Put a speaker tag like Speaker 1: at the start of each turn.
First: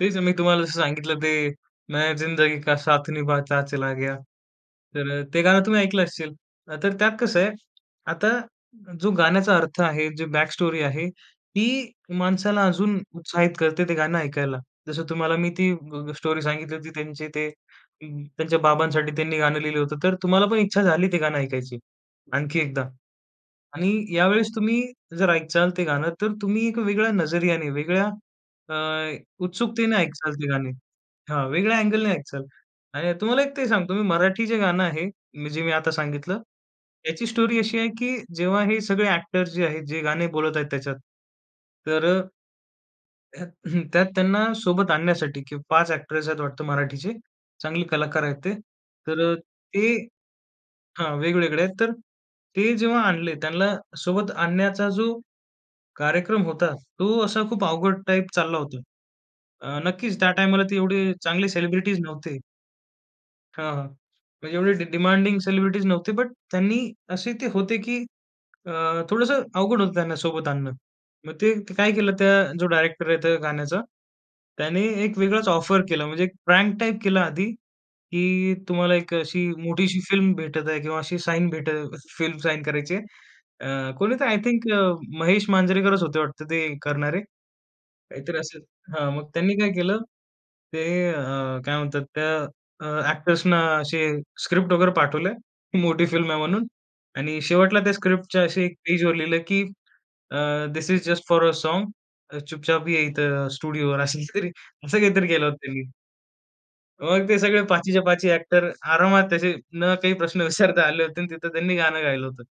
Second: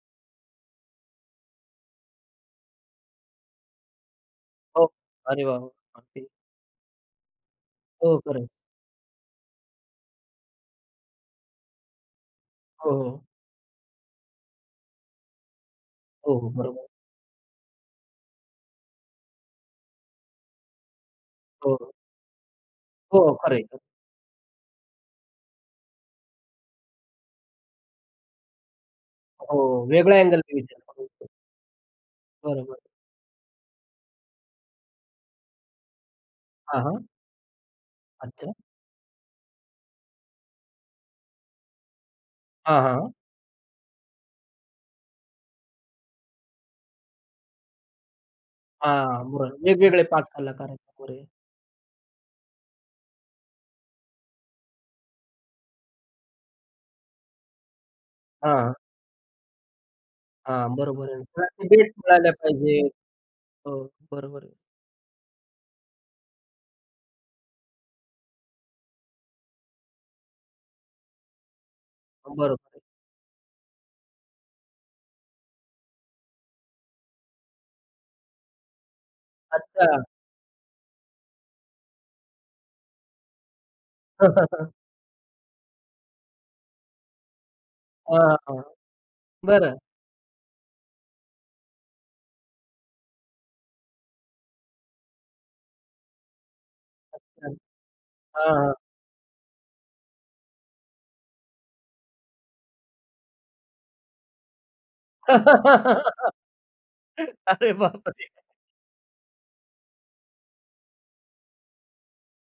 Speaker 1: तेच मी तुम्हाला जसं सांगितलं ते, मैं जिंदगी का साथ निभाता चला गया.
Speaker 2: हो.
Speaker 1: तर अ, ते
Speaker 2: अरे, वाह!
Speaker 1: गाणं
Speaker 2: वाह!
Speaker 1: तुम्ही ऐकलं
Speaker 2: अगदी.
Speaker 1: असेल. तर त्यात कसं आहे?
Speaker 2: हो,
Speaker 1: आता
Speaker 2: खरं आहे.
Speaker 1: जो गाण्याचा अर्थ आहे, जी बॅकस्टोरी आहे, ती माणसाला
Speaker 2: हो,
Speaker 1: अजून
Speaker 2: हो.
Speaker 1: उत्साहित करते, ते गाणं ऐकायला. जसं तुम्हाला मी ती ग ग
Speaker 2: हो,
Speaker 1: स्टोरी
Speaker 2: हो,
Speaker 1: सांगितली
Speaker 2: बरोबर.
Speaker 1: होती त्यांचे ते अ, त्यांच्या बाबांसाठी त्यांनी गाणं लिहिलं होतं. तर तुम्हाला पण इच्छा झाली ते गाणं
Speaker 2: हो,
Speaker 1: ऐकायची,
Speaker 2: हो.
Speaker 1: आणखी एकदा.
Speaker 2: हो, खरं आहे. खरं आहे.
Speaker 1: आणि यावेळेस तुम्ही जर ऐकालं ते गाणं, तर तुम्ही एक वेगळ्या नजरियाने, वेगळ्या अ,
Speaker 2: हो.
Speaker 1: उत्सुकतेने
Speaker 2: वेगळ्या
Speaker 1: ऐकालं ते
Speaker 2: अँगलने
Speaker 1: गाणे.
Speaker 2: विचारलं. हं, हं.
Speaker 1: हां, वेगळ्या अँगलने ऐकालं
Speaker 2: बरोबर.
Speaker 1: आणि तुम्हाला एक ते सांगतो, मी मराठी जे गाणं आहे, जे मी आता सांगितलं,
Speaker 2: हां, हां.
Speaker 1: ह्याची स्टोरी अशी आहे, की
Speaker 2: अच्छा.
Speaker 1: जेव्हा हे सगळे ॲक्टर्स जे आहेत जे गाणे बोलत आहेत त्याच्यात तर अ
Speaker 2: हां, हां.
Speaker 1: त्यात त्यांना सोबत आणण्यासाठी की 5 ॲक्टर्स आहेत वाटतं मराठीचे, चांगले कलाकार आहेत ते. तर
Speaker 2: हां,
Speaker 1: अ,
Speaker 2: बर
Speaker 1: ते
Speaker 2: वेगवेगळे 5 कलाकार आहेत. बरोबर
Speaker 1: हां,
Speaker 2: आहे.
Speaker 1: वेगवेगळे आहेत, तर ते जेव्हा आणले, त्यांना सोबत आणण्याचा जो कार्यक्रम होता, तो असा खूप अवघड टाइप चालला
Speaker 2: हां.
Speaker 1: होता. अ, नक्कीच त्या टाईमाला
Speaker 2: हां,
Speaker 1: ते
Speaker 2: बरोबर
Speaker 1: एवढे
Speaker 2: आहे.
Speaker 1: चांगली
Speaker 2: त्याला तेच
Speaker 1: सेलिब्रिटीज
Speaker 2: मिळाल्या
Speaker 1: नव्हते.
Speaker 2: पाहिजेत.
Speaker 1: हां,
Speaker 2: हो,
Speaker 1: हां.
Speaker 2: बरोबर आहे.
Speaker 1: म्हणजे एवढे डि डिमांडिंग सेलिब्रिटीज नव्हते, बट त्यांनी असे ते होते की अ, थोडंसं अवघड होतं त्यांना सोबत आणणं. मग ते काय केलं? त्या,
Speaker 2: हां,
Speaker 1: जो
Speaker 2: बरोबर आहे.
Speaker 1: डायरेक्टर आहे त्या गाण्याचा, त्याने एक वेगळाच ऑफर केला, म्हणजे प्रँक टाइप केला आधी, की तुम्हाला एक अशी मोठीशी
Speaker 2: अच्छा.
Speaker 1: फिल्म भेटत आहे, किंवा अशी साइन भेट फिल्म साइन करायची आहे. अ, कोणीतरी आय थिंक अ, महेश मांजरेकरच होते वाटत ते करणारे.
Speaker 2: हां,
Speaker 1: काहीतरी
Speaker 2: हां,
Speaker 1: असेल. हां, मग त्यांनी काय
Speaker 2: बरं.
Speaker 1: केलं? ते अ, काय म्हणतात त्या, अ, ॲक्टर्सना असे स्क्रिप्ट वगैरे पाठवलंय, मोठी फिल्म आहे म्हणून, आणि
Speaker 2: अच्छा.
Speaker 1: शेवटला त्या स्क्रिप्टच्या
Speaker 2: हां,
Speaker 1: अशी
Speaker 2: हां, हां.
Speaker 1: एक पेजवर लिहिलं, की अ, "this is just for a song. अ, चुपचाप ये इथं स्टुडिओवर." अशी स्क्रिप्ट, असं काहीतरी केलं होतं त्यांनी. मग ते सगळे
Speaker 2: अरे,
Speaker 1: पाचीच्या
Speaker 2: बापरे!
Speaker 1: पाची ॲक्टर आरामात असे न काही प्रश्न विचारता आले होते आणि तिथं त्यांनी गाणं गायलं होतं.